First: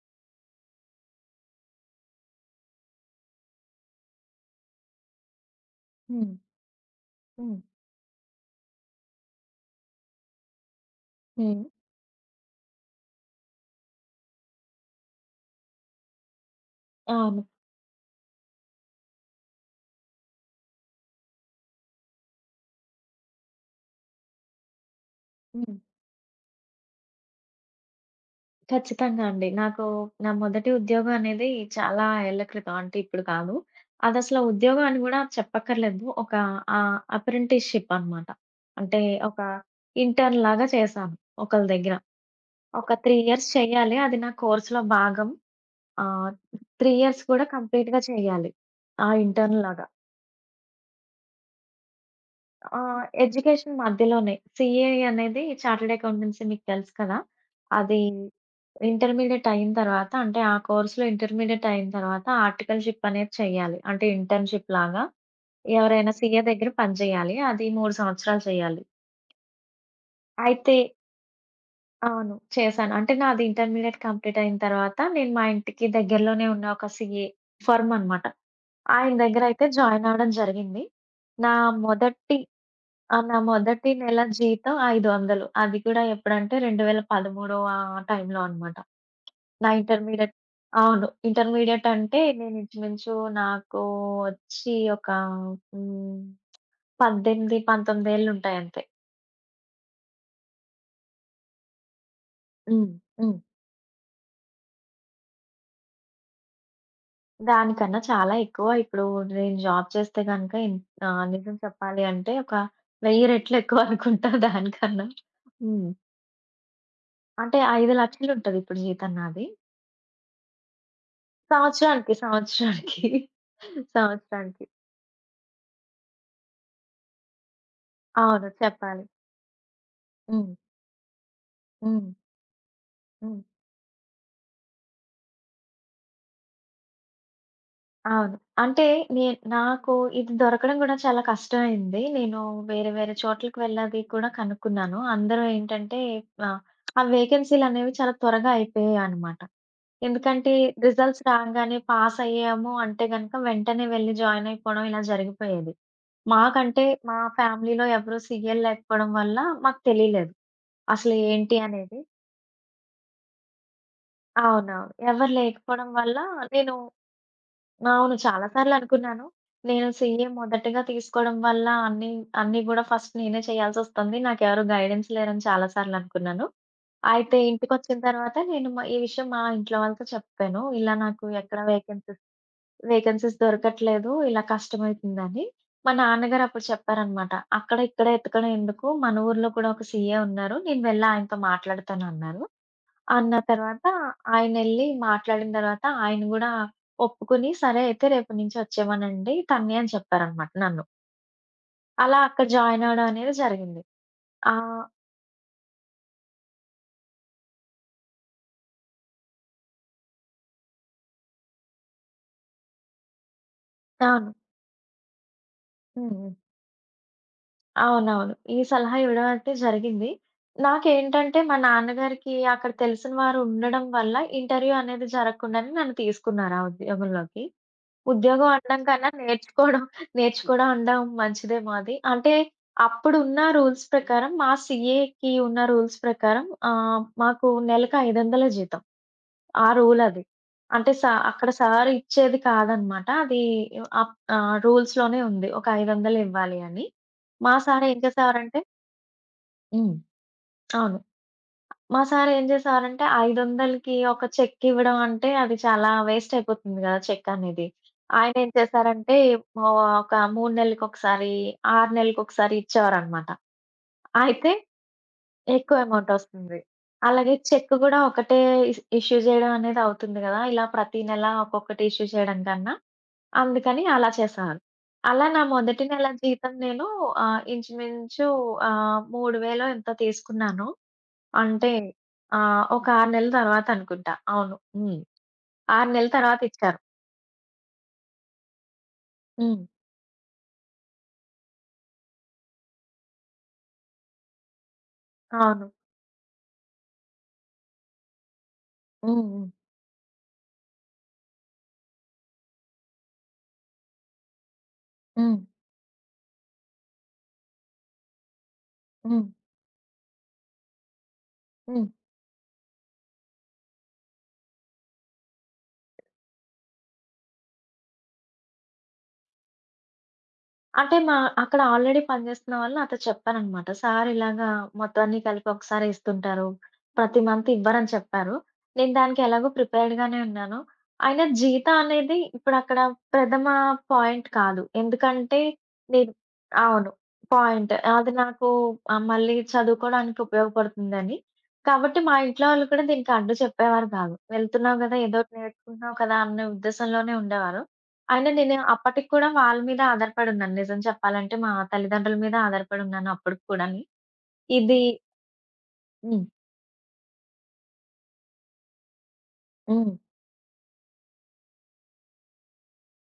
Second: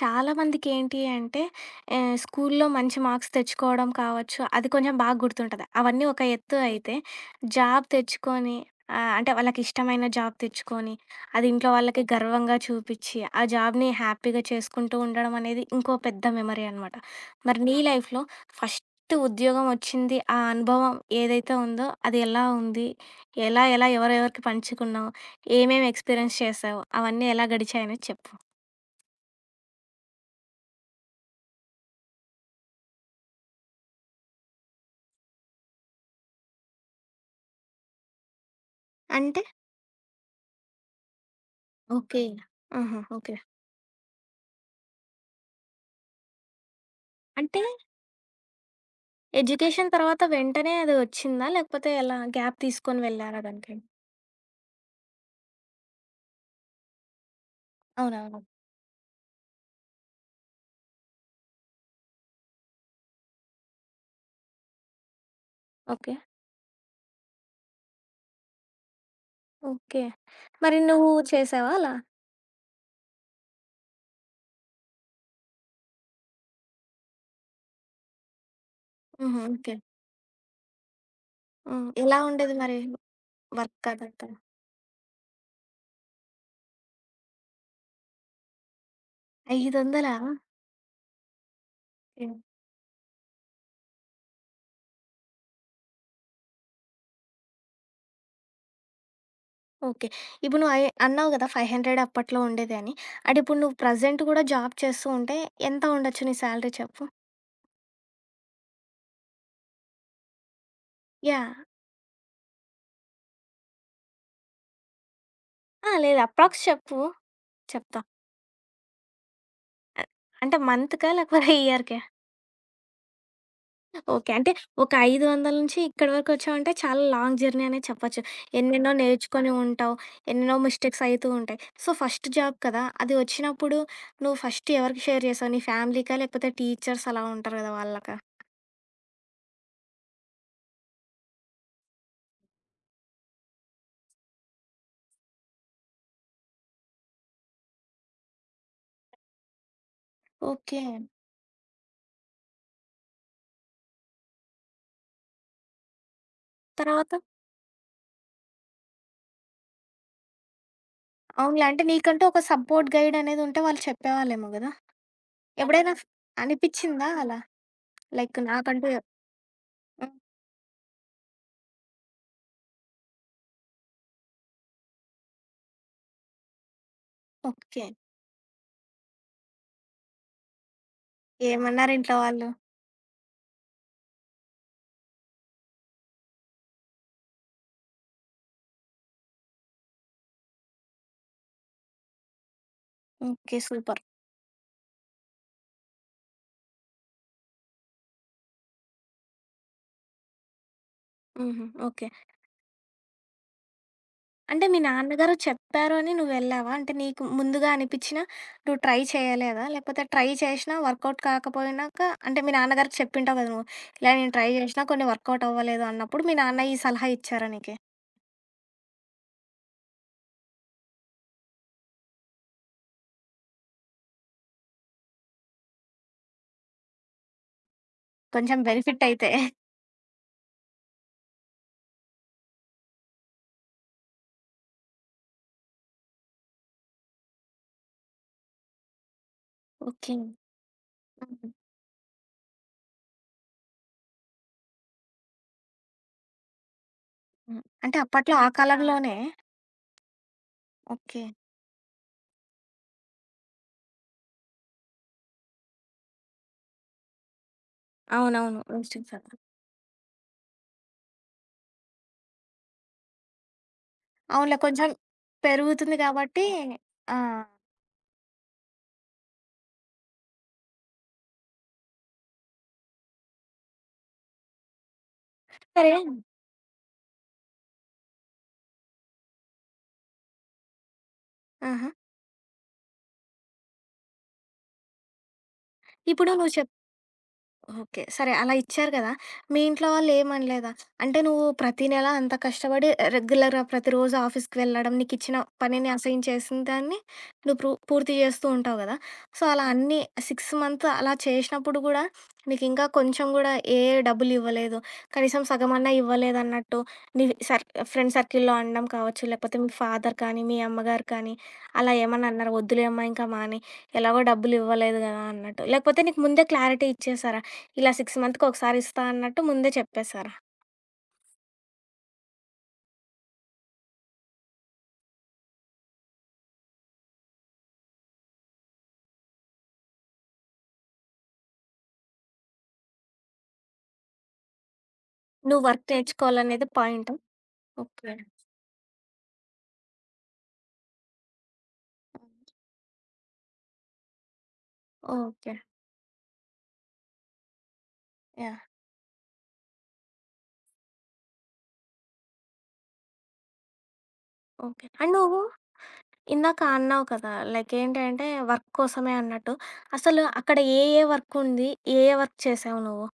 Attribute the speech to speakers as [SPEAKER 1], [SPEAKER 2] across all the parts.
[SPEAKER 1] చాలా మందికేంటి అంటే స్కూల్లో మంచి మార్క్స్ తెచ్చుకోవడం కావచ్చు, అది కొంచెం బాగా గుర్తుంటది. అవన్నీ ఒక
[SPEAKER 2] హ్మ్.
[SPEAKER 1] ఎత్తు అయితే,
[SPEAKER 2] హ్మ్.
[SPEAKER 1] జాబ్ తెచ్చుకొని అంటే వాళ్ళకిష్టమైన జాబ్ తెచ్చుకొని, అది
[SPEAKER 2] హ్మ్.
[SPEAKER 1] ఇంట్లో వాళ్ళకి గర్వంగా చూపిచ్చి, ఆ జాబ్‌ని హ్యాపీగా చేసుకుంటూ ఉండడం అనేది ఇంకో పెద్ద మెమరీ అనమాట.
[SPEAKER 2] అవును.
[SPEAKER 1] మరి నీ లైఫ్‌లో ఫస్ట్ ఉద్యోగం వచ్చింది, ఆ అనుభవం ఏదైతే ఉందో అది ఎలా ఉంది? ఎలా ఎలా ఎవరెవరికి పంచుకున్నావు?
[SPEAKER 2] హ్మ్.
[SPEAKER 1] ఏమేమి ఎక్స్‌పీరియన్స్ చేశావు? అవన్నీ ఎలా గడిచాయనేది చెప్పు.
[SPEAKER 2] ఖచ్చితంగా అండి. నాకు నా మొదటి ఉద్యోగం అనేది చాలా ఏళ్ల క్రితం. అంటే ఇప్పుడు కాదు. అదసల ఉద్యోగం అని గూడా చెప్పక్కర్లేదు. ఒక అప్రెంటిస్‌షిప్ అనమాట. అంటే ఒక
[SPEAKER 1] అంటే
[SPEAKER 2] ఇంటర్న్ లాగా చేశాను ఒకళ్ళ దగ్గర.
[SPEAKER 1] ఓకే.
[SPEAKER 2] ఒక
[SPEAKER 1] ఆహా,
[SPEAKER 2] 3
[SPEAKER 1] ఓకే.
[SPEAKER 2] ఇయర్స్ చేయాలి. అది నా కోర్స్‌లో భాగం. ఆహ్, 3 ఇయర్స్ కూడా
[SPEAKER 1] అంటే
[SPEAKER 2] కంప్లీట్‌గా చేయాలి. ఆ ఇంటర్న్ లాగా.
[SPEAKER 1] ఎడ్యుకేషన్ తర్వాత వెంటనే అది వచ్చిందా? లేకపోతే ఎలా గ్యాప్
[SPEAKER 2] ఆ!
[SPEAKER 1] తీసుకొని వెళ్లారా
[SPEAKER 2] ఎడ్యుకేషన్
[SPEAKER 1] దానికి?
[SPEAKER 2] మధ్యలోనే. సీఏ అనేది చార్టర్డ్ అకౌంటెన్సీ మీకు తెలుసు కదా! అది
[SPEAKER 1] అవునవును.
[SPEAKER 2] ఇంటర్మీడియేట్ అయిన తర్వాత అంటే ఆ కోర్స్‌లో ఇంటర్మీడియేట్ అయిన తర్వాత ఆర్టికల్‌షిప్ అనేది చేయాలి. అంటే ఇంటర్న్‌షిప్ లాగా ఎవరైనా
[SPEAKER 1] ఓకే.
[SPEAKER 2] సీఏ దగ్గర పని చేయాలి. అది 3 సంవత్సరాలు చేయాలి.
[SPEAKER 1] ఓకే.
[SPEAKER 2] అయితే
[SPEAKER 1] మరి నువ్వు చేసావా అలా?
[SPEAKER 2] అవును. చేశాను. అంటే నాది ఇంటర్మీడియేట్ కంప్లీట్ అయిన తర్వాత నేను మా ఇంటికి దగ్గరలోనే ఉన్న ఒక సీఏ ఫర్మ్ అనమాట. ఆయన
[SPEAKER 1] హుహు.
[SPEAKER 2] దగ్గర అయితే
[SPEAKER 1] ఓకే.
[SPEAKER 2] జాయిన్ అవ్వడం జరిగింది. నా
[SPEAKER 1] హ్మ్. ఎలా
[SPEAKER 2] మొదటి
[SPEAKER 1] ఉండేది మరి
[SPEAKER 2] ఆ! నా మొదటి
[SPEAKER 1] వర్క్
[SPEAKER 2] నెల
[SPEAKER 1] అదంతా?
[SPEAKER 2] జీతం 500. అది కూడా ఎప్పుడంటే 2013 ఆ టైంలో అనమాట. నా
[SPEAKER 1] 500. హ్మ్.
[SPEAKER 2] ఇంటర్మీడియేట్ అవును. ఇంటర్మీడియేట్ అంటే
[SPEAKER 1] ఓకే.
[SPEAKER 2] నేను ఇంచుమించు నాకు వచ్చి ఒక హ్మ్, 18, 19 ఏళ్లుంటాయంతే.
[SPEAKER 1] ఓకే. ఇప్పుడు నువ్వు అయి అన్నావు కదా, 500 అప్పట్లో ఉండేది
[SPEAKER 2] హ్మ్.
[SPEAKER 1] అని.
[SPEAKER 2] హ్మ్.
[SPEAKER 1] అండ్ ఇప్పుడు నువ్వు ప్రెజెంట్ కూడా జాబ్ చేస్తూ ఉంటే ఎంత ఉండొచ్చు నీ సాలరీ చెప్పు?
[SPEAKER 2] దానికన్నా చాలా ఎక్కువ. ఇప్పుడు నేను జాబ్ చేస్తే గనుక
[SPEAKER 1] యాహ్!
[SPEAKER 2] నిజం చెప్పాలి అంటే ఒక 1000 రెట్లు ఎక్కువ అనుకుంటా దానికన్నా. హ్మ్.
[SPEAKER 1] ఆ, లేదు అప్రాక్స్ చెప్పు.
[SPEAKER 2] అంటే
[SPEAKER 1] చెప్తా.
[SPEAKER 2] 5,00,000 ఉంటది ఇప్పుడు జీతం నాది.
[SPEAKER 1] అ- అంటే మంత్‌కా లేకపోతే ఇయర్‌కా?
[SPEAKER 2] సంవత్సరానికి, సంవత్సరానికి.
[SPEAKER 1] ఓకే. అంటే
[SPEAKER 2] సంవత్సరానికి.
[SPEAKER 1] ఒక 500 నుంచి ఇక్కడి వరకొచ్చావంటే చాలా లాంగ్ జర్నీ అనే చెప్పచ్చు.
[SPEAKER 2] అవును.
[SPEAKER 1] ఎన్నెన్నో
[SPEAKER 2] చెప్పాలి.
[SPEAKER 1] నేర్చుకొని ఉంటావు.
[SPEAKER 2] హ్మ్.
[SPEAKER 1] ఎన్నెన్నో మిస్టేక్స్ అయితూ ఉంటాయి. సో,
[SPEAKER 2] హ్మ్.
[SPEAKER 1] ఫస్ట్ జాబ్ కదా, అది
[SPEAKER 2] హ్మ్.
[SPEAKER 1] వచ్చినప్పుడు నువ్వు ఫస్ట్ ఎవరికి షేర్ చేసావు? నీ ఫ్యామిలీకా? లేకపోతే టీచర్స్ అలా ఉంటారు కదా, వాళ్ళకా?
[SPEAKER 2] అవును. అంటే నే నాకు ఇది దొరకడం గూడా చాలా కష్టమైంది. నేను వేరే వేరే చోట్లకి వెళ్ళాలి కూడా కనుక్కున్నాను. అందరూ ఏంటంటే ఆహ్, ఆ వేకెన్సీలనేవి చాలా త్వరగా అయిపోయాయనమాట. ఎందుకంటే
[SPEAKER 1] ఓకే.
[SPEAKER 2] రిజల్ట్స్ రాంగానే పాస్ అయ్యాము అంటే గనక వెంటనే వెళ్లి జాయిన్ అయిపోవడం ఇలా జరిగిపోయేది. మాకంటే
[SPEAKER 1] తర్వాత?
[SPEAKER 2] మా ఫ్యామిలీలో ఎవరు సీఎల్ లేకపోవడం వల్ల మాకు తెలియలేదు. అసలు ఏంటి
[SPEAKER 1] అవునులే. అంటే
[SPEAKER 2] అనేది.
[SPEAKER 1] నీకంటూ ఒక సపోర్ట్ గైడ్ అనేది ఉంటే వాళ్ళు చెప్పేవాళ్ళేమో గదా.
[SPEAKER 2] అవునవును. ఎవరు లేకపోవడం
[SPEAKER 1] ఎప్పుడైనా
[SPEAKER 2] వల్ల నేను
[SPEAKER 1] అనిపిచ్చిందా అలా?
[SPEAKER 2] అవును.
[SPEAKER 1] లైక్
[SPEAKER 2] చాలా
[SPEAKER 1] నాకంటూ
[SPEAKER 2] సార్లనుకున్నాను. నేను
[SPEAKER 1] హ్మ్.
[SPEAKER 2] సీఏ మొదటగా తీసుకోవడం వల్ల అన్నీ గూడా ఫస్ట్ నేనే చేయాల్సొస్తుంది. నాకెవరు గైడెన్స్ లేరని చాలా సార్లనుకున్నాను. అయితే
[SPEAKER 1] ఓకే.
[SPEAKER 2] ఇంటికొచ్చిన తర్వాత నేను ఈ విషయం మా ఇంట్లో వాళ్ళతో చెప్పాను. ఇలా నాకు ఎక్కడ
[SPEAKER 1] ఏమన్నారు ఇంట్లో
[SPEAKER 2] వేకెన్సీస్
[SPEAKER 1] వాళ్ళు?
[SPEAKER 2] వేకెన్సీస్ దొరకట్లేదు. ఇలా కష్టమవుతుందని. మా నాన్నగారు అప్పుడు చెప్పారనమాట. "అక్కడ ఇక్కడ ఎతకడం ఎందుకు? మన ఊర్లో కూడా ఒక సీఏ ఉన్నారు. నేను వెళ్ళి ఆయనతో మాట్లాడతాను" అన్నారు. అన్న
[SPEAKER 1] ఓకే.
[SPEAKER 2] తర్వాత
[SPEAKER 1] సూపర్.
[SPEAKER 2] ఆయనెళ్ళి మాట్లాడిన తర్వాత ఆయన గూడా ఒప్పుకొని, సరే అయితే రేపటి నుంచి వచ్చేయమనండి తన్ని అని చెప్పారనమాట నన్ను.
[SPEAKER 1] హుహు. ఓకే.
[SPEAKER 2] అలా అక్కడ జాయిన్ అవ్వడం అనేది జరిగింది.
[SPEAKER 1] అంటే మీ
[SPEAKER 2] ఆహ్,
[SPEAKER 1] నాన్నగారు చెప్పారు అని నువ్వెళ్ళావా? అంటే నీకు ముందుగా అనిపిచ్చినా నువ్వు ట్రై చేయలేదా? లేకపోతే ట్రై చేషినా వర్కౌట్ కాకపోయినాక అంటే మీ నాన్నగారికి చెప్పింటావు గదా నువ్వు. ఇలా
[SPEAKER 2] అవును.
[SPEAKER 1] నేను ట్రై జేషినా కొన్ని వర్కౌట్ అవ్వలేదు
[SPEAKER 2] హ్మ్.
[SPEAKER 1] అన్నప్పుడు
[SPEAKER 2] హ్మ్.
[SPEAKER 1] మీ నాన్న ఈ సలహా ఇచ్చారా నీకి?
[SPEAKER 2] అవునవును. ఈ సలహా ఇవ్వడం అయితే జరిగింది. నాకేంటంటే మా నాన్నగారికి అక్కడ తెలిసిన వారు ఉండడం వల్ల ఇంటర్వ్యూ అనేది జరగకుండానే నన్ను తీసుకున్నారు ఆ ఉద్యోగంలోకి. ఉద్యోగం
[SPEAKER 1] కొంచెం
[SPEAKER 2] అనడం
[SPEAKER 1] బెనిఫిట్
[SPEAKER 2] కన్నా
[SPEAKER 1] అయితే.
[SPEAKER 2] నేర్చుకోవడం నేర్చుకోవడం అనడం మంచిదేమో అది. అంటే అప్పుడున్న రూల్స్ ప్రకారం మా సీఏకి ఉన్న రూల్స్ ప్రకారం మాకు నెలకు 500 జీతం. ఆ రూల్
[SPEAKER 1] ఓకే.
[SPEAKER 2] అది. అంటే అక్కడ
[SPEAKER 1] హ్మ్.
[SPEAKER 2] సార్ ఇచ్చేది కాదనమాట. అది రూల్స్‌లోనే ఉంది. ఒక 500 ఇవ్వాలి అని. మా
[SPEAKER 1] హ్మ్.
[SPEAKER 2] సార్ ఏం
[SPEAKER 1] అంటే అప్పట్లో ఆ
[SPEAKER 2] చేసేవారంటే
[SPEAKER 1] కాలంలోనే
[SPEAKER 2] హ్మ్. అవును.
[SPEAKER 1] ఓకే.
[SPEAKER 2] మా సారేం జేసేవారంటే, 500కి ఒక చెక్ ఇవ్వడం అంటే, అది చాలా వేస్ట్ అయిపోతుంది గదా! చెక్ అనేది. ఆయనేం
[SPEAKER 1] అవునవును. రోస్టింగ్
[SPEAKER 2] చేశారంటే,
[SPEAKER 1] సోడా.
[SPEAKER 2] ఓ ఒక 3 నెలలకొకసారి, 6 నెలలకొకసారి ఇచ్చేవారనమాట. అయితే
[SPEAKER 1] అవునులే కొంచెం
[SPEAKER 2] ఎక్కువ
[SPEAKER 1] పెరుగుతుంది
[SPEAKER 2] అమౌంట్
[SPEAKER 1] గాబట్టి
[SPEAKER 2] ఒస్తుంది.
[SPEAKER 1] ఆ!
[SPEAKER 2] అలాగే చెక్ గూడా ఒకటే ఇష్యూ జేయడం అనేది అవుతుంది గదా! ఇలా ప్రతి నెల ఒక్కొక్కటి ఇష్యూ చేయడం కన్నా, అందుకని అలా చేసేవారు. అలా నా మొదటి
[SPEAKER 1] సరే
[SPEAKER 2] నెల జీతం నేను ఇంచుమించు 3000 ఎంతో తీసుకున్నాను. అంటే
[SPEAKER 1] ఆహా!
[SPEAKER 2] ఒక 6 నెలల తర్వాత అనుకుంటా. అవును. హ్మ్. 6 నెలల
[SPEAKER 1] ఇప్పుడు
[SPEAKER 2] తర్వాత
[SPEAKER 1] నువ్వు చెప్
[SPEAKER 2] ఇచ్చారు.
[SPEAKER 1] ఓకే. సరే అలా ఇచ్చారు కదా! మీ
[SPEAKER 2] హ్మ్.
[SPEAKER 1] ఇంట్లో వాళ్ళేమనలేదా? అంటే నువ్వు ప్రతి నెల అంత కష్టపడి రెగ్యులర్‌గా ప్రతిరోజు ఆఫీస్‌కి వెళ్ళడం, నీకిచ్చిన
[SPEAKER 2] అవును.
[SPEAKER 1] పనిని అసైన్ చేసిన దాన్ని నువ్వు పూర్తి చేస్తూ ఉంటావు కదా.
[SPEAKER 2] హ్మ్.
[SPEAKER 1] సో,
[SPEAKER 2] హ్మ్.
[SPEAKER 1] అలా అన్నీ 6 మంత్స్ అలా చేసినప్పుడు కూడా నీకింకా కొంచెం కూడా ఏ డబ్బులివ్వలేదు.
[SPEAKER 2] హ్మ్.
[SPEAKER 1] కనీసం సగమన్నా ఇవ్వలేదన్నట్టు నీ సర్ ఫ్రెండ్ సర్కిల్‌లో అనడం
[SPEAKER 2] హ్మ్.
[SPEAKER 1] కావచ్చు, లేకపోతే మీ ఫాదర్ కానీ, మీ అమ్మగారు కానీ
[SPEAKER 2] హ్మ్.
[SPEAKER 1] అలా ఏమన్నా అన్నారా? "వద్దులేమ్మా, ఇంకా మానేయి. ఎలాగో డబ్బులివ్వలేదు కదా!" అన్నట్టు. లేకపోతే నీకు ముందే క్లారిటీ ఇచ్చేసారా? ఇలా 6 మంత్‌కి ఒకసారి ఇస్తా అన్నట్టు ముందే చెప్పేసారా?
[SPEAKER 2] అంటే అక్కడ ఆల్రెడీ పనిచేస్తున్న వాళ్ళు నాతో చెప్పారనమాట. సార్ ఇలాగా మొత్తం అన్నీ కలిపి ఒకసారే ఇస్తుంటారు. ప్రతి మంత్ ఇవ్వరని చెప్పారు. నేను దానికి ఎలాగో ప్రిపేర్డ్ గానే ఉన్నాను. అయినా జీతం అనేది ఇప్పుడక్కడ ప్రథమ పాయింట్ కాదు. ఎందుకంటే
[SPEAKER 1] నువ్వు వర్క్
[SPEAKER 2] నేను
[SPEAKER 1] నేర్చుకోవాలనేది
[SPEAKER 2] అవును.
[SPEAKER 1] పాయింట్.
[SPEAKER 2] పాయింట్.
[SPEAKER 1] ఓకే.
[SPEAKER 2] అది నాకు మళ్ళీ చదువుకోవడానికి ఉపయోగపడుతుందని. కాబట్టి మా ఇంట్లో వాళ్ళు కూడా దీనికి అడ్డు చెప్పేవారు కాదు. వెళ్తున్నావు గదా! ఏదో ఒకటి
[SPEAKER 1] ఓకే.
[SPEAKER 2] నేర్చుకుంటున్నావు కదా! అన్న ఉద్దేశంలోనే ఉండేవారు. అయినా
[SPEAKER 1] యాహ్!
[SPEAKER 2] నేను అప్పటికి కూడా వాళ్ళ మీద ఆధారపడున్నాను. నిజం చెప్పాలంటే మా తల్లిదండ్రుల మీద ఆధారపడున్నాను అప్పటికి కూడాని. ఇది
[SPEAKER 1] ఓకే. అండ్ నువ్వు
[SPEAKER 2] హ్మ్.
[SPEAKER 1] ఇందాక అన్నావు కదా, లైక్ ఏంటంటే వర్క్ కోసమే అన్నట్టు.
[SPEAKER 2] హ్మ్.
[SPEAKER 1] అసలు అక్కడ ఏ ఏ వర్క్ ఉంది? ఏ ఏ వర్క్ చేసావు నువ్వు?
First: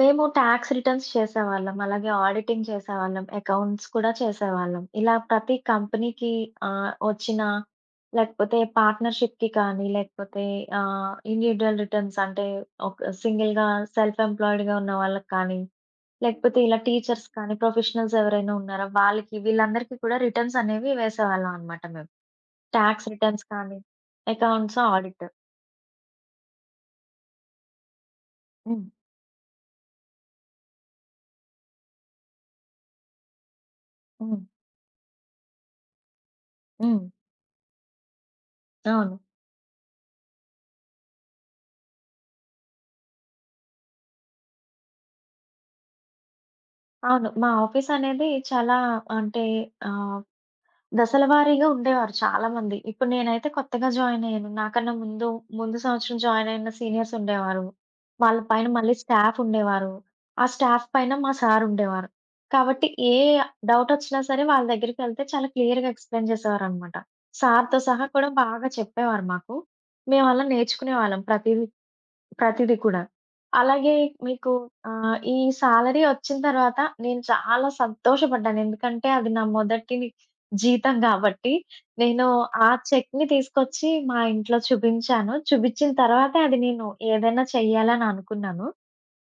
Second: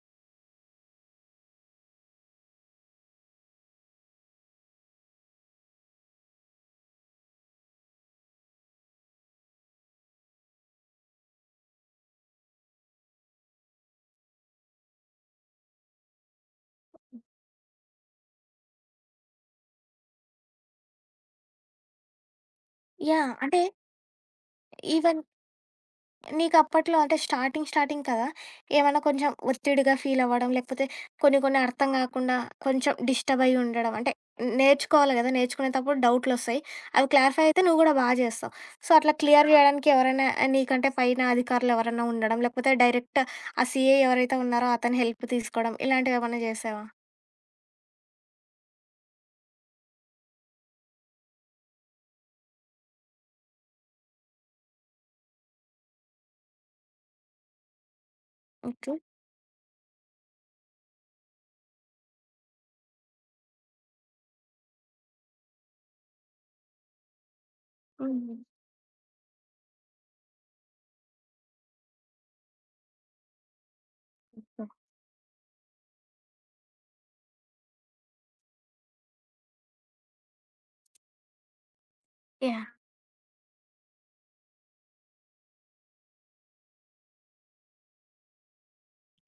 [SPEAKER 2] మేము టాక్స్ రిటర్న్స్ చేసేవాళ్ళం. అలాగే ఆడిటింగ్ చేసేవాళ్ళం. అకౌంట్స్ కూడా చేసేవాళ్ళం. ఇలా ప్రతి కంపెనీకి వచ్చిన లేకపోతే పార్ట్నర్‌షిప్‌కి కానీ, లేకపోతే ఇండివిడ్యుయల్ రిటర్న్స్ అంటే ఒక సింగిల్‌గా సెల్ఫ్ ఎంప్లాయిడ్‌గా ఉన్న వాళ్ళకి కానీ, లేకపోతే ఇలా టీచర్స్ కానీ, ప్రొఫెషనల్స్ ఎవరైనా ఉన్నారో వాళ్ళకి వీళ్ళందరికీ కూడా రిటర్న్స్ అనేవి వేసేవాళ్ళం అన్నమాట మేము. Talks
[SPEAKER 1] yeah!
[SPEAKER 2] రిటర్న్స్
[SPEAKER 1] అంటే
[SPEAKER 2] కానీ, అకౌంట్స్,
[SPEAKER 1] ఈవెన్
[SPEAKER 2] ఆడిట్.
[SPEAKER 1] నీకప్పట్లో అంటే స్టార్టింగ్ కదా,
[SPEAKER 2] హ్మ్.
[SPEAKER 1] ఏమన్నా కొంచెం ఒత్తిడిగా ఫీలవ్వడం, లేకపోతే కొన్ని కొన్ని అర్థం గాకుండా కొంచెం డిస్టర్బ్ అయ్యి ఉండడం. అంటే
[SPEAKER 2] హ్మ్.
[SPEAKER 1] నేర్చుకోవాలి గదా, నేర్చుకునేటప్పుడు డౌట్‌లొస్తాయి.
[SPEAKER 2] హ్మ్.
[SPEAKER 1] అవి క్లారిఫై అయితే నువ్వు గూడా బా జేస్తావు. సో,
[SPEAKER 2] అవును.
[SPEAKER 1] అట్లా క్లియర్ జేయడానికి ఎవరైనా నీకంటే పైన అధికారులెవరన్నా ఉండడం, లేకపోతే డైరెక్ట్ ఆ సీఏ ఎవరైతే ఉన్నారో అతని హెల్ప్ తీసుకోవడం, ఇలాంటివేమన్నా జేశావా?
[SPEAKER 2] అవును. మా ఆఫీస్ అనేది చాలా అంటే ఆహ్, దశల వారీగా ఉండేవారు చాలామంది. ఇప్పుడు నేనైతే కొత్తగా జాయిన్ అయ్యాను. నాకన్నా ముందు సంవత్సరం జాయిన్ అయిన సీనియర్స్ ఉండేవారు. వాళ్ళ పైన
[SPEAKER 1] ఓకే.
[SPEAKER 2] మళ్ళీ స్టాఫ్ ఉండేవారు. ఆ స్టాఫ్ పైన మా సార్ ఉండేవారు. కాబట్టి ఏ డౌట్ వచ్చినా సరే వాళ్ళ దగ్గరికెళ్తే చాలా క్లియర్‌గా ఎక్స్‌ప్లెయిన్ చేసేవారనమాట. సార్‌తో సహా కూడా
[SPEAKER 1] హ్మ్.
[SPEAKER 2] బాగా చెప్పేవారు మాకు. మేమలా నేర్చుకునేవాళ్ళం ప్రతీదీ ప్రతిది కూడా. అలాగే మీకు ఈ సాలరీ వచ్చిన తర్వాత నేను చాలా సంతోషపడ్డాను. ఎందుకంటే అది నా మొదటి జీతం గాబట్టి. నేను
[SPEAKER 1] యాహ్!
[SPEAKER 2] ఆ చెక్‌ని తీసుకొచ్చి మా ఇంట్లో చూపించాను. చూపించిన తర్వాతే అది నేను ఏదైనా చెయ్యాలని అనుకున్నాను.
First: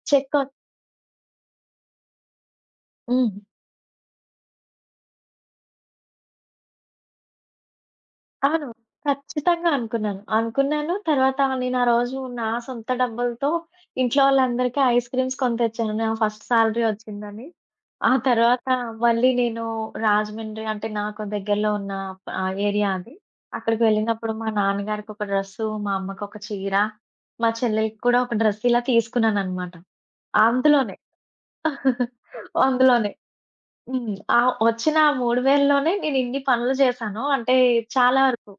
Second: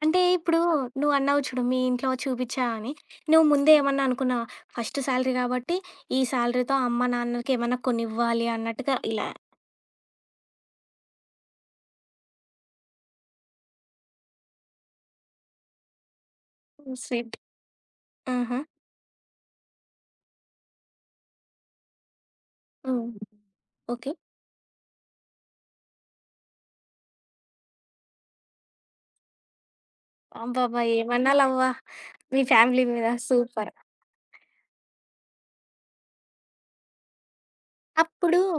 [SPEAKER 1] అంటే
[SPEAKER 2] చెక్ ఒ
[SPEAKER 1] ఇప్పుడు నువ్వన్నావు చూడు, మీ ఇంట్లో చూపిచ్చా అని.
[SPEAKER 2] హ్మ్.
[SPEAKER 1] నువ్వు ముందే ఏమన్నా అనుకున్నావా? ఫస్ట్ సాలరీ గాబట్టి, ఈ సాలరీతో అమ్మ, నాన్నలకి ఏమన్నా కొనివ్వాలి
[SPEAKER 2] అవును.
[SPEAKER 1] అన్నట్టుగా ఇలా
[SPEAKER 2] ఖచ్చితంగా అనుకున్నాను. అనుకున్నాను. తర్వాత నేను ఆ రోజు నా సొంత డబ్బులతో ఇంట్లో వాళ్ళందరికీ ఐస్ క్రీమ్స్ కొని తెచ్చాను. నా ఫస్ట్ సాలరీ
[SPEAKER 1] స్వీట్
[SPEAKER 2] వచ్చిందని. ఆ
[SPEAKER 1] ఆహా!
[SPEAKER 2] తర్వాత మళ్ళీ నేను రాజమండ్రి అంటే నాకు దగ్గరలో ఉన్న ఏరియా
[SPEAKER 1] హ్మ్.
[SPEAKER 2] అది. అక్కడికి
[SPEAKER 1] ఓకే.
[SPEAKER 2] వెళ్ళినప్పుడు మా నాన్నగారికి ఒక డ్రెస్సు, మా అమ్మకి ఒక చీర, మా చెల్లెలికి కూడా ఒక డ్రెస్ ఇలా తీసుకున్నాననమాట.
[SPEAKER 1] అబ్బబ్బా!
[SPEAKER 2] అందులోనే.
[SPEAKER 1] ఏమన్నా లవ్వా మీ ఫ్యామిలీ మీద.
[SPEAKER 2] అందులోనే.
[SPEAKER 1] సూపర్.
[SPEAKER 2] హ్మ్. ఆ వచ్చిన ఆ 3000లోనే నేను ఇన్ని పనులు చేశాను. అంటే చాలా
[SPEAKER 1] అప్పుడు
[SPEAKER 2] వరకు.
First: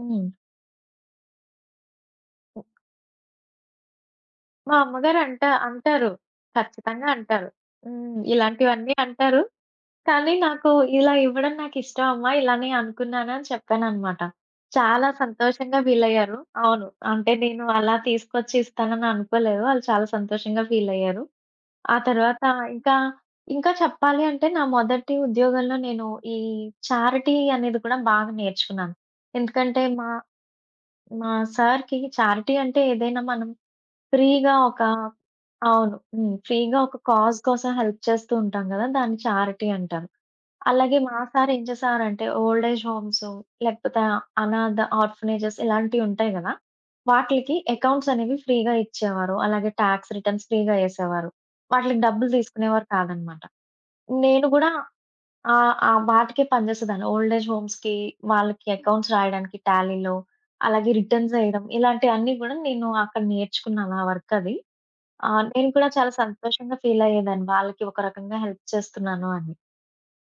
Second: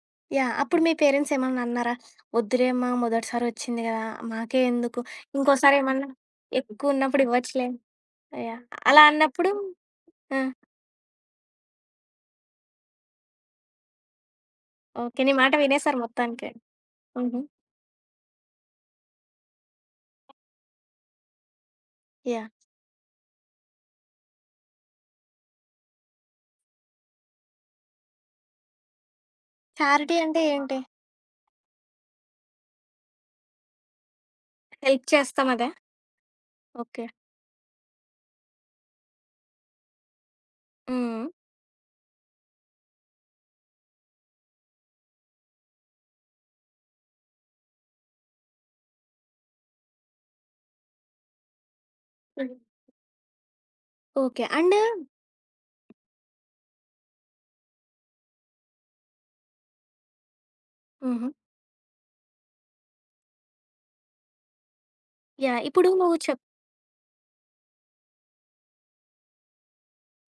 [SPEAKER 2] హ్మ్.
[SPEAKER 1] యాహ్! అప్పుడు మీ పేరెంట్స్ ఏమన్నా అన్నారా? "వద్దులే అమ్మా, మొదటిసారి వచ్చింది గదా. మాకే
[SPEAKER 2] మా
[SPEAKER 1] ఎందుకు?
[SPEAKER 2] అమ్మగారు అంట
[SPEAKER 1] ఇంకోసారి ఏమన్నా
[SPEAKER 2] అంటారు. ఖచ్చితంగా
[SPEAKER 1] ఎక్కువున్నప్పుడు
[SPEAKER 2] అంటారు.
[SPEAKER 1] ఇవ్వచ్చులే."
[SPEAKER 2] హ్మ్.
[SPEAKER 1] యాహ్!
[SPEAKER 2] ఇలాంటివన్నీ
[SPEAKER 1] అలా
[SPEAKER 2] అంటారు.
[SPEAKER 1] అన్నప్పుడు
[SPEAKER 2] కానీ
[SPEAKER 1] ఆ!
[SPEAKER 2] నాకు ఇలా ఇవ్వడం నాకిష్టం అమ్మా. ఇలానే అనుకున్నాను అని చెప్పాననమాట. చాలా
[SPEAKER 1] ఓకే. నీ మాట
[SPEAKER 2] సంతోషంగా
[SPEAKER 1] వినేసారు
[SPEAKER 2] ఫీలయ్యారు.
[SPEAKER 1] మొత్తానికి.
[SPEAKER 2] అవును. అంటే
[SPEAKER 1] హుహు.
[SPEAKER 2] నేను అలా తీసుకొచ్చి ఇస్తానని అనుకోలేదు. వాళ్ళు చాలా సంతోషంగా ఫీలయ్యారు. ఆ తర్వాత
[SPEAKER 1] యాహ్!
[SPEAKER 2] ఇంకా, ఇంకా చెప్పాలి అంటే నా మొదటి ఉద్యోగంలో నేను ఈ చారిటీ అనేది కూడా బాగా నేర్చుకున్నాను. ఎందుకంటే మా
[SPEAKER 1] చారిటీ అంటే ఏంటి?
[SPEAKER 2] మా సార్‌కి చారిటీ అంటే ఏదైనా మనం ఫ్రీగా ఒక
[SPEAKER 1] హెల్ప్ చేస్తాం అదా?
[SPEAKER 2] అవును. హ్మ్. ఫ్రీగా ఒక
[SPEAKER 1] ఓకే.
[SPEAKER 2] కాజ్ కోసం హెల్ప్ చేస్తూ ఉంటాం గదా! దాన్ని చారిటీ అంటారు. అలాగే మా
[SPEAKER 1] హ్మ్.
[SPEAKER 2] సార్ ఏం చేసేవారంటే ఓల్డ్ ఏజ్ హోమ్స్ లేకపోతే అనాథ ఆర్ఫనేజెస్ ఇలాంటివి ఉంటాయి గదా! వాటిలికి అకౌంట్స్ అనేవి ఫ్రీగా ఇచ్చేవారు. అలాగే టాక్స్ రిటర్న్స్ ఫ్రీగా ఏసేవారు. వాటిలికి డబ్బులు తీసుకునేవారు కాదనమాట.
[SPEAKER 1] ఓకే.
[SPEAKER 2] నేను గూడా
[SPEAKER 1] అండ్
[SPEAKER 2] ఆహ్, ఆహ్, వాటికే పనిజేసేదాన్ని. ఓల్డ్ ఏజ్ హోమ్స్‌కి వాళ్ళకి అకౌంట్స్ రాయడానికి టాలీలో అలాగే
[SPEAKER 1] హుహు.
[SPEAKER 2] రిటర్న్స్ ఏయడం ఇలాంటియన్నీ గూడా నేను అక్కడ నేర్చుకున్నాను. ఆ వర్క్ అది. ఆ!
[SPEAKER 1] యాహ్!
[SPEAKER 2] నేను కూడా
[SPEAKER 1] ఇప్పుడు
[SPEAKER 2] చాలా
[SPEAKER 1] నువ్వు చెప్
[SPEAKER 2] సంతోషంగా ఫీలయ్యేదాన్ని. వాళ్ళకి ఒక రకంగా హెల్ప్ చేస్తున్నాను అని.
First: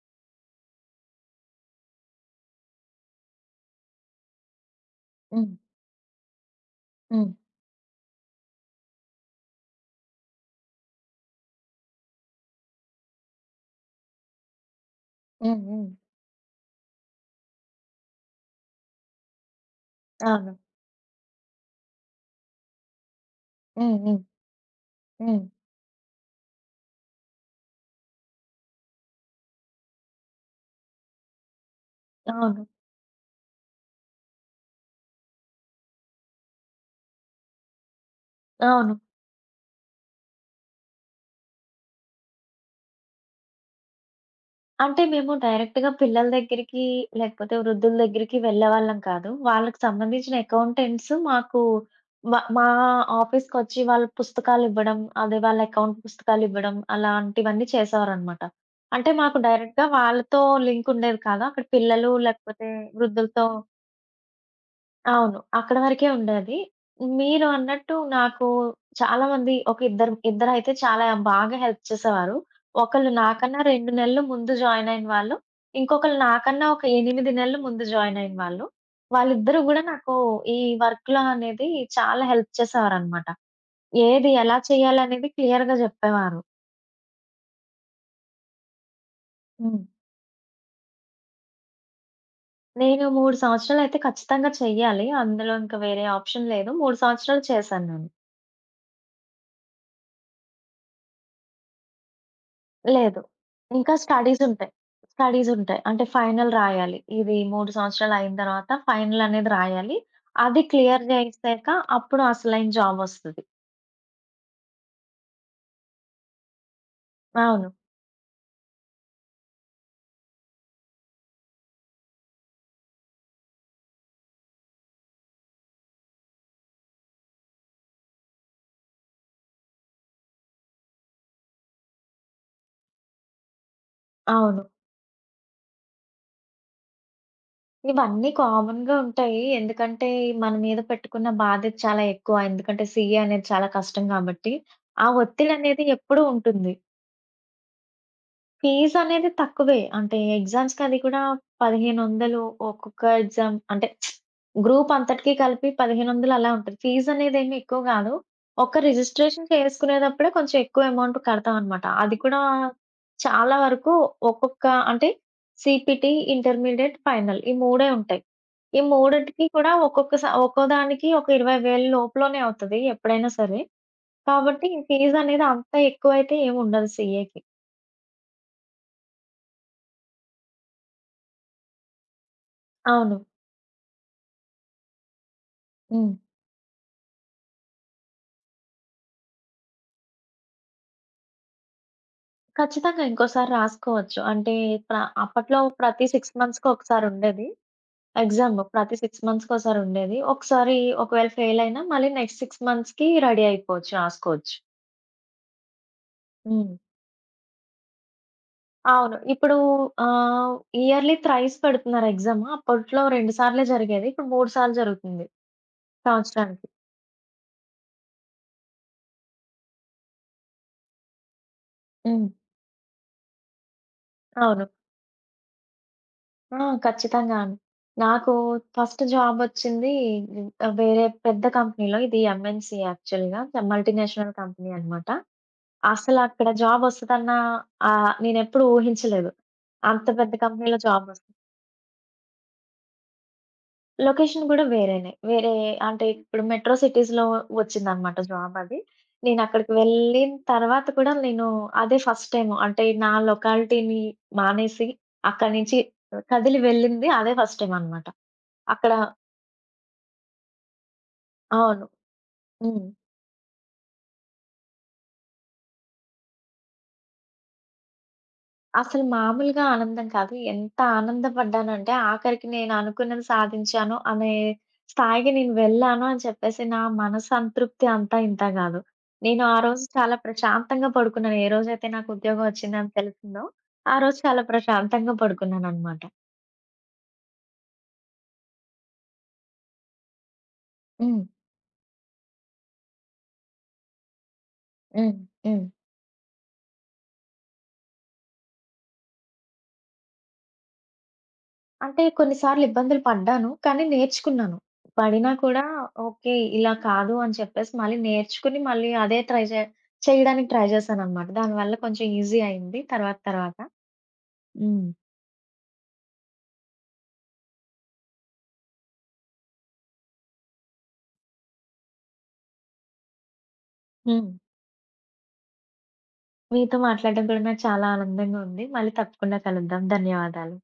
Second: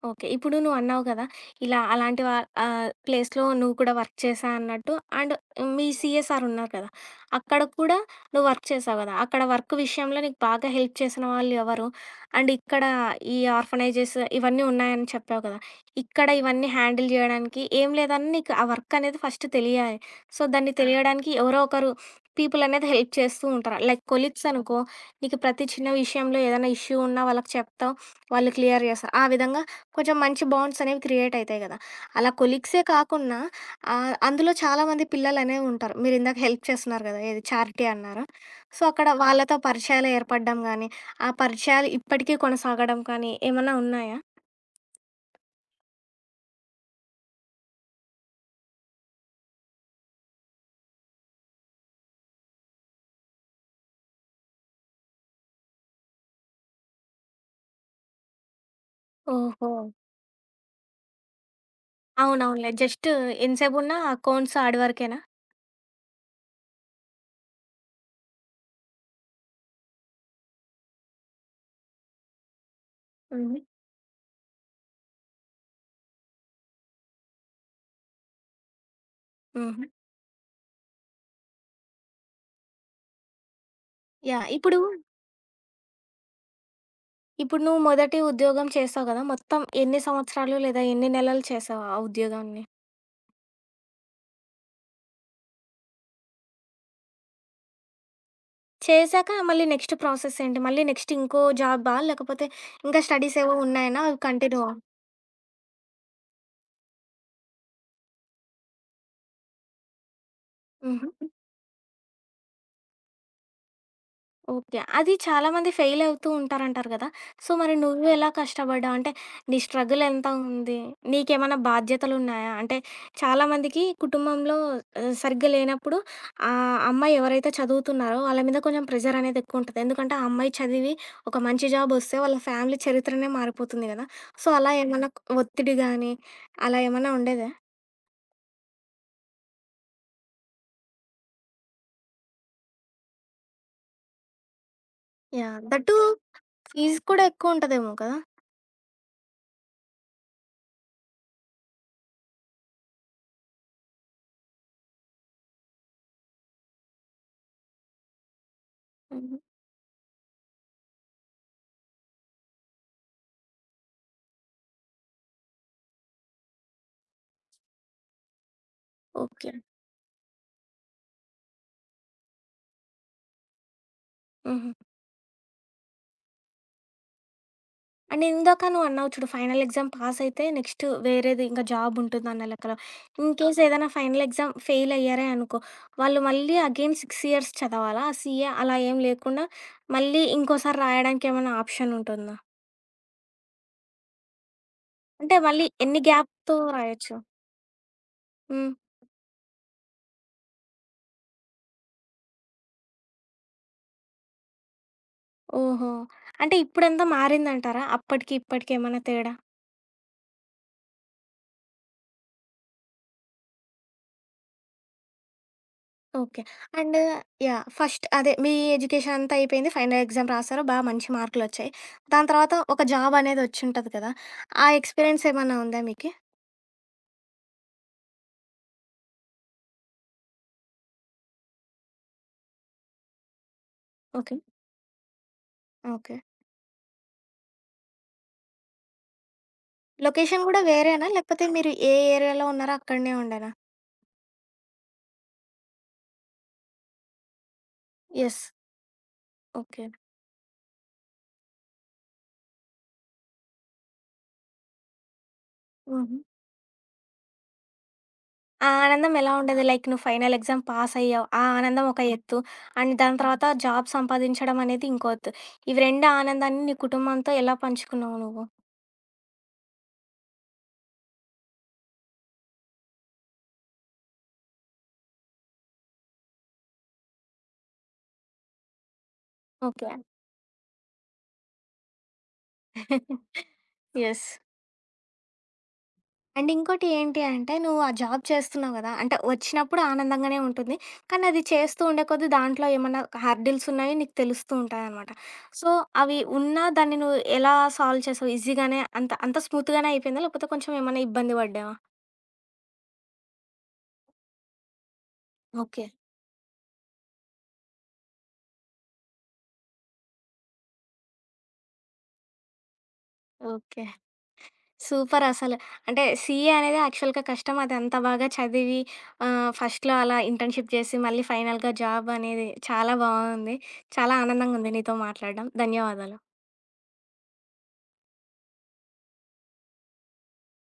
[SPEAKER 1] ఓకే. ఇప్పుడు నువ్వన్నావు కదా, ఇలా అలాంటి ప్లేస్‌లో నువ్వు కూడా వర్క్ చేశా అన్నట్టు. అండ్
[SPEAKER 2] హ్మ్.
[SPEAKER 1] మీ సీఎస్ఆర్ ఉన్నారు కదా,
[SPEAKER 2] హ్మ్.
[SPEAKER 1] అక్కడ కూడా నువ్వు వర్క్ చేశావు కదా. అక్కడ వర్క్ విషయంలో నీకు బాగా హెల్ప్ చేసిన వాళ్ళు ఎవరు? అండ్ ఇక్కడ ఈ ఆర్ఫనైజెస్ ఇవన్నీ ఉన్నాయని చెప్పావు కదా,
[SPEAKER 2] హ్మ్. హ్మ్.
[SPEAKER 1] ఇక్కడ ఇవన్నీ హ్యాండిల్ జేయడానికి ఏం లేదని నీకు ఆ వర్క్ అనేది ఫస్ట్ తెలియాలి. సో,
[SPEAKER 2] అవును.
[SPEAKER 1] దాన్ని తెలియడానికి ఎవరో ఒకరు పీపుల్ అనేది హెల్ప్ చేస్తూ ఉంటారు.
[SPEAKER 2] హ్మ్.
[SPEAKER 1] లైక్
[SPEAKER 2] హ్మ్.
[SPEAKER 1] కొలీగ్స్ అనుకో, నీకు
[SPEAKER 2] హ్మ్.
[SPEAKER 1] ప్రతి చిన్న విషయంలో ఏదైనా ఇష్యూ ఉన్నా వాళ్ళకి చెప్తావు. వాళ్ళు క్లియర్ జేస్తారు. ఆ విధంగా కొంచెం మంచి బాండ్స్ అనేవి క్రియేట్ అయితాయి కదా. అలా
[SPEAKER 2] అవును.
[SPEAKER 1] కొలీగ్సే కాకున్నా అందులో చాలామంది పిల్లలనేవి ఉంటారు. మీరిందాక హెల్ప్ చేస్తున్నారు కదా, ఏది చారిటీ అన్నారు. సో,
[SPEAKER 2] అవును.
[SPEAKER 1] అక్కడ వాళ్ళతో పరిచయాలు ఏర్పడడం గానీ, ఆ పరిచయాలు ఇప్పటికీ కొనసాగడం కానీ ఏమన్నా ఉన్నాయా?
[SPEAKER 2] అంటే మేము డైరెక్ట్‌గా పిల్లల దగ్గరికి, లేకపోతే వృద్ధుల దగ్గరికి వెళ్ళేవాళ్ళం కాదు. వాళ్ళకి సంబంధించిన అకౌంటెంట్స్ మాకు మా మా ఆఫీస్‌కొచ్చి వాళ్ళ పుస్తకాలివ్వడం, అదే వాళ్ళ అకౌంట్ పుస్తకాలివ్వడం అలాంటివన్నీ చేసేవారనమాట. అంటే మాకు
[SPEAKER 1] ఓహో!
[SPEAKER 2] డైరెక్ట్‌గా వాళ్ళతో లింక్ ఉండేది కాదు. అక్కడ పిల్లలు లేకపోతే
[SPEAKER 1] అవునవునులే. జస్ట్
[SPEAKER 2] వృద్ధులతో
[SPEAKER 1] ఎంతసేపున్నా అకౌంట్స్ ఆడి వరకేనా?
[SPEAKER 2] అవును. అక్కడ వరకే ఉండేది. మీరు అన్నట్టు నాకు చాలామంది ఒక ఇద్దరైతే చాలా బాగా హెల్ప్ చేసేవారు. ఒకళ్ళు నాకన్నా
[SPEAKER 1] హ్మ్.
[SPEAKER 2] 2 నెలలు ముందు జాయిన్ అయిన వాళ్ళు. ఇంకొకళ్ళు నాకన్నా ఒక 8 నెలలు ముందు జాయిన్ అయిన వాళ్ళు. వాళ్ళిద్దరూ గూడా
[SPEAKER 1] హుహు.
[SPEAKER 2] నాకు ఈ వర్క్‌లో అనేది చాలా హెల్ప్ చేసేవారనమాట. ఏది
[SPEAKER 1] యాహ్!
[SPEAKER 2] ఎలా చేయాలనేది క్లియర్‌గా జెప్పేవారు.
[SPEAKER 1] ఇప్పుడు నువ్వు మొదటి ఉద్యోగం చేసావు కదా, మొత్తం
[SPEAKER 2] హ్మ్.
[SPEAKER 1] ఎన్ని సంవత్సరాలు లేదా ఎన్ని నెలలు చేసావు ఆ ఉద్యోగాన్ని?
[SPEAKER 2] నేను 3 సంవత్సరాలయితే ఖచ్చితంగా చెయ్యాలి. అందులో ఇంకా వేరే ఆప్షన్ లేదు. 3 సంవత్సరాలు చేశాను నేను.
[SPEAKER 1] చేశాక మళ్ళీ నెక్స్ట్ ప్రాసెస్ ఏంటి? మళ్ళీ నెక్స్ట్ ఇంకో జాబా? లేకపోతే ఇంకా
[SPEAKER 2] లేదు.
[SPEAKER 1] స్టడీస్ ఏవో
[SPEAKER 2] ఇంకా
[SPEAKER 1] ఉన్నాయనా? అవి
[SPEAKER 2] స్టడీసుంటాయి.
[SPEAKER 1] కంటిన్యూవా?
[SPEAKER 2] స్టడీసుంటాయి. అంటే ఫైనల్ రాయాలి. ఇది 3 సంవత్సరాలయిన తర్వాత ఫైనల్ అనేది రాయాలి. అది క్లియర్
[SPEAKER 1] హుహు.
[SPEAKER 2] జేసాక అప్పుడు అసలైన జాబొస్తది.
[SPEAKER 1] ఓకే. అది చాలామంది ఫెయిల్ అవుతూ ఉంటారంటారు కదా. సో,
[SPEAKER 2] అవును.
[SPEAKER 1] మరి నువ్వు ఎలా కష్టపడ్డావు? అంటే నీ స్ట్రగుల్ ఎంత ఉంది? నీకేమన్నా బాధ్యతలున్నాయా? అంటే చాలామందికి కుటుంబంలో సరిగ్గా లేనప్పుడు ఆ అమ్మాయి ఎవరైతే చదువుతున్నారో వాళ్ళ మీద కొంచెం ప్రెషర్ అనేది ఎక్కువుంటది. ఎందుకంటే ఆ అమ్మాయి చదివి ఒక మంచి జాబ్ వస్తే వాళ్ళ ఫ్యామిలీ చరిత్రనే మారిపోతుంది గదా. సో,
[SPEAKER 2] అవును.
[SPEAKER 1] అలా ఏమన్నా ఒత్తిడి గానీ అలా ఏమన్నా ఉండేదా?
[SPEAKER 2] ఇవన్నీ కామన్‌గా ఉంటాయి. ఎందుకంటే మన మీద పెట్టుకున్న బాధ్యత చాలా ఎక్కువ. ఎందుకంటే సీఏ అనేది చాలా కష్టం గాబట్టి. ఆ
[SPEAKER 1] యాహ్!
[SPEAKER 2] ఒత్తిడనేది
[SPEAKER 1] దట్ టూ
[SPEAKER 2] ఎప్పుడూ ఉంటుంది.
[SPEAKER 1] ఫీజ్ కూడా ఎక్కువ ఉంటదేమో కదా.
[SPEAKER 2] ఫీజనేది తక్కువే. అంటే ఎగ్జామ్స్‌కది కూడా 1500 ఒక్కొక్క ఎగ్జామ్ అంటే గ్రూప్ అంతటికి కలిపి 1500 అలా ఉంటది. ఫీజనేదేమి ఎక్కువ గాదు. ఒక్క
[SPEAKER 1] హుహు.
[SPEAKER 2] రిజిస్ట్రేషన్ చేసుకునేటప్పుడే కొంచెం ఎక్కువ అమౌంట్ కడతామనమాట. అది కూడా చాలా వరకు ఒక్కొక్క అంటే సీపీటీ, ఇంటర్మీడియేట్, ఫైనల్ ఈ 3 ఉంటాయి. ఈ మూడిటికి
[SPEAKER 1] ఓకే.
[SPEAKER 2] కూడా ఒక్కొక్క స ఒక్కో దానికి ఒక 20,000 లోపులోనే అవుతది ఎప్పుడైనా సరే. కాబట్టి
[SPEAKER 1] హుహు.
[SPEAKER 2] ఫీజనేది అంత ఎక్కువైతే ఏముండదు సీఏకి.
[SPEAKER 1] అండ్ ఇందాక నువ్వు అన్నావు చూడు ఫైనల్ ఎగ్జామ్ పాస్ అయితే నెక్స్ట్ వేరేది ఇంకా జాబ్ ఉంటుంది అన్న లెక్కలో.
[SPEAKER 2] అవును.
[SPEAKER 1] ఇన్ కేస్ ఏదైనా ఫైనల్ ఎగ్జామ్ ఫెయిల్ అయ్యారే అనుకో,
[SPEAKER 2] హ్మ్.
[SPEAKER 1] వాళ్ళు మళ్ళీ అగైన్ 6 ఇయర్స్ చదవాలా? సీఏ అలా ఏం లేకుండా మళ్ళీ ఇంకోసారి రాయడానికి ఏమైనా ఆప్షన్ ఉంటుందా?
[SPEAKER 2] ఖచ్చితంగా ఇంకోసారి రాసుకోవచ్చు. అంటే ప్ర
[SPEAKER 1] అంటే
[SPEAKER 2] అప్పట్లో
[SPEAKER 1] మళ్ళీ ఎన్ని
[SPEAKER 2] ప్రతి 6
[SPEAKER 1] గ్యాప్‌తో
[SPEAKER 2] మంత్స్‌కి ఒకసారి
[SPEAKER 1] రాయొచ్చు?
[SPEAKER 2] ఉండేది. ఎగ్జామ్
[SPEAKER 1] హ్మ్.
[SPEAKER 2] ప్రతి 6 మంత్స్‌కోసారి ఉండేది. ఒకసారి ఒకవేళ ఫెయిల్ అయినా మళ్ళీ నెక్స్ట్ 6 మంత్స్‌కి రెడీ అయిపోవచ్చు. రాసుకోవచ్చు.
[SPEAKER 1] ఓహో! అంటే
[SPEAKER 2] హ్మ్.
[SPEAKER 1] ఇప్పుడంతా మారిందంటారా? అప్పటికి ఇప్పటికి ఏమన్నా
[SPEAKER 2] అవును.
[SPEAKER 1] తేడా?
[SPEAKER 2] ఇప్పుడు ఆహ్, ఇయర్‌లీ థ్రైస్ పెడుతున్నారు ఎగ్జామ్. అప్పట్లో 2 సార్లే జరిగేది. ఇప్పుడు 3 సార్లు జరుగుతుంది
[SPEAKER 1] ఓకే.
[SPEAKER 2] సంవత్సరానికి.
[SPEAKER 1] And yeah! ఫస్ట్ అదే మీ ఎడ్యుకేషన్ అంతా అయిపోయింది. ఫైనల్ ఎగ్జామ్ రాసారు. బా మంచి మార్కులొచ్చాయి.
[SPEAKER 2] హ్మ్.
[SPEAKER 1] దాని తర్వాత ఒక జాబ్ అనేదొచ్చుంటది కదా.
[SPEAKER 2] అవును.
[SPEAKER 1] ఆ ఎక్స్‌పీరియన్స్ ఏమన్నా ఉందా మీకి?
[SPEAKER 2] ఆ! ఖచ్చితంగా అండి. నాకు ఫస్ట్ జాబ్ వచ్చింది ఉమ్, వేరే పెద్ద కంపెనీలో. ఇది ఎంఎన్‌సీ యాక్చువల్‌గా మల్టీనేషనల్
[SPEAKER 1] ఓకే.
[SPEAKER 2] కంపెనీ అన్నమాట.
[SPEAKER 1] ఓకే.
[SPEAKER 2] అసలక్కడ జాబొస్తదన్న నేనెప్పుడు ఊహించలేదు. అంత పెద్ద
[SPEAKER 1] లొకేషన్ గూడా
[SPEAKER 2] కంపెనీలో
[SPEAKER 1] వేరేనా?
[SPEAKER 2] జాబొస్తది.
[SPEAKER 1] లేకపోతే మీరు ఏ ఏరియాలో ఉన్నారో అక్కడనే ఉండేనా?
[SPEAKER 2] లొకేషన్ గూడా వేరేనే. వేరే అంటే ఇప్పుడు మెట్రో సిటీస్‌లో వచ్చిందనమాట
[SPEAKER 1] యెస్.
[SPEAKER 2] జాబది. నేనక్కడికి
[SPEAKER 1] ఓకే.
[SPEAKER 2] వెళ్ళిన తర్వాత కూడా నేను అదే ఫస్ట్ టైము. అంటే నా లొకాలిటీని మానేసి అక్కడి నుంచి
[SPEAKER 1] హుహు.
[SPEAKER 2] కదిలి వెళ్ళింది అదే ఫస్ట్ టైమనమాట.
[SPEAKER 1] ఆ
[SPEAKER 2] అక్కడ
[SPEAKER 1] ఆనందం ఎలా ఉండేది? లైక్ నువ్వు ఫైనల్ ఎగ్జామ్ పాస్ అయ్యావు. ఆ ఆనందం
[SPEAKER 2] అవును.
[SPEAKER 1] ఒక ఎత్తు.
[SPEAKER 2] హ్మ్.
[SPEAKER 1] అండ్ దాని తర్వాత జాబ్ సంపాదించడం అనేది ఇంకో ఎత్తు. ఇవి 2 ఆనందాన్ని నీ కుటుంబంతో ఎలా పంచుకున్నావు నువ్వు?
[SPEAKER 2] అసలు మామూలుగా ఆనందం కాదు. ఎంత ఆనందపడ్డానంటే, ఆఖరికి నేను అనుకున్నది సాధించాను అనే స్థాయికి నేను వెళ్ళాను అని చెప్పేసి, నా మనసంతృప్తి అంతా ఇంతా గాదు. నేను ఆ రోజు
[SPEAKER 1] ఓకే.
[SPEAKER 2] చాలా ప్రశాంతంగా పడుకున్నాను. ఏ రోజైతే నాకు ఉద్యోగం వచ్చిందని తెలిసిందో, ఆ రోజు
[SPEAKER 1] యెస్.
[SPEAKER 2] చాలా ప్రశాంతంగా పడుకున్నాననమాట.
[SPEAKER 1] అండ్ ఇంకోటి ఏంటి అంటే, నువ్వు ఆ జాబ్ చేస్తున్నావు గదా. అంటే వచ్చినప్పుడు ఆనందంగానే ఉంటుంది.
[SPEAKER 2] హ్మ్.
[SPEAKER 1] కానీ అది చేస్తూ ఉండే కొద్దీ దాంట్లో ఏమన్నా హర్డిల్స్ ఉన్నాయో నీకు తెలుస్తూ ఉంటాయనమాట.
[SPEAKER 2] హ్మ్. హ్మ్.
[SPEAKER 1] సో, అవి ఉన్నా దాన్ని నువ్వు ఎలా సాల్వ్ చేసావు? ఈజీగానే అంత అంత స్మూత్‌గానే అయిపోయిందా? లేకపోతే కొంచెం ఏమన్నా ఇబ్బంది పడ్డావా?
[SPEAKER 2] అంటే కొన్నిసార్లు ఇబ్బందులు పడ్డాను. కానీ నేర్చుకున్నాను. పడినా కూడా
[SPEAKER 1] ఓకే.
[SPEAKER 2] ఓకే. ఇలా కాదు అని చెప్పేసి మళ్ళీ నేర్చుకుని మళ్ళీ అదే ట్రై చేయడానికి ట్రై చేశాననమాట. దానివల్ల కొంచెం ఈజీ అయింది తర్వాత తర్వాత.
[SPEAKER 1] ఓకే.
[SPEAKER 2] హ్మ్.
[SPEAKER 1] సూపర్ అసలు. అంటే సీఏ అనేది యాక్చువల్‌గా కష్టం. అది అంత బాగా చదివి ఫస్ట్‌లో అలా ఇంటర్న్‌షిప్ చేసి మళ్ళీ ఫైనల్‌గా జాబ్ అనేది చాలా బావుంది. చాలా
[SPEAKER 2] హ్మ్.
[SPEAKER 1] ఆనందంగుంది నీతో మాట్లాడడం. ధన్యవాదాలు.
[SPEAKER 2] మీతో మాట్లాడడం కూడా నాకు చాలా ఆనందంగా ఉంది. మళ్ళీ తప్పకుండా కలుద్దాం. ధన్యవాదాలు.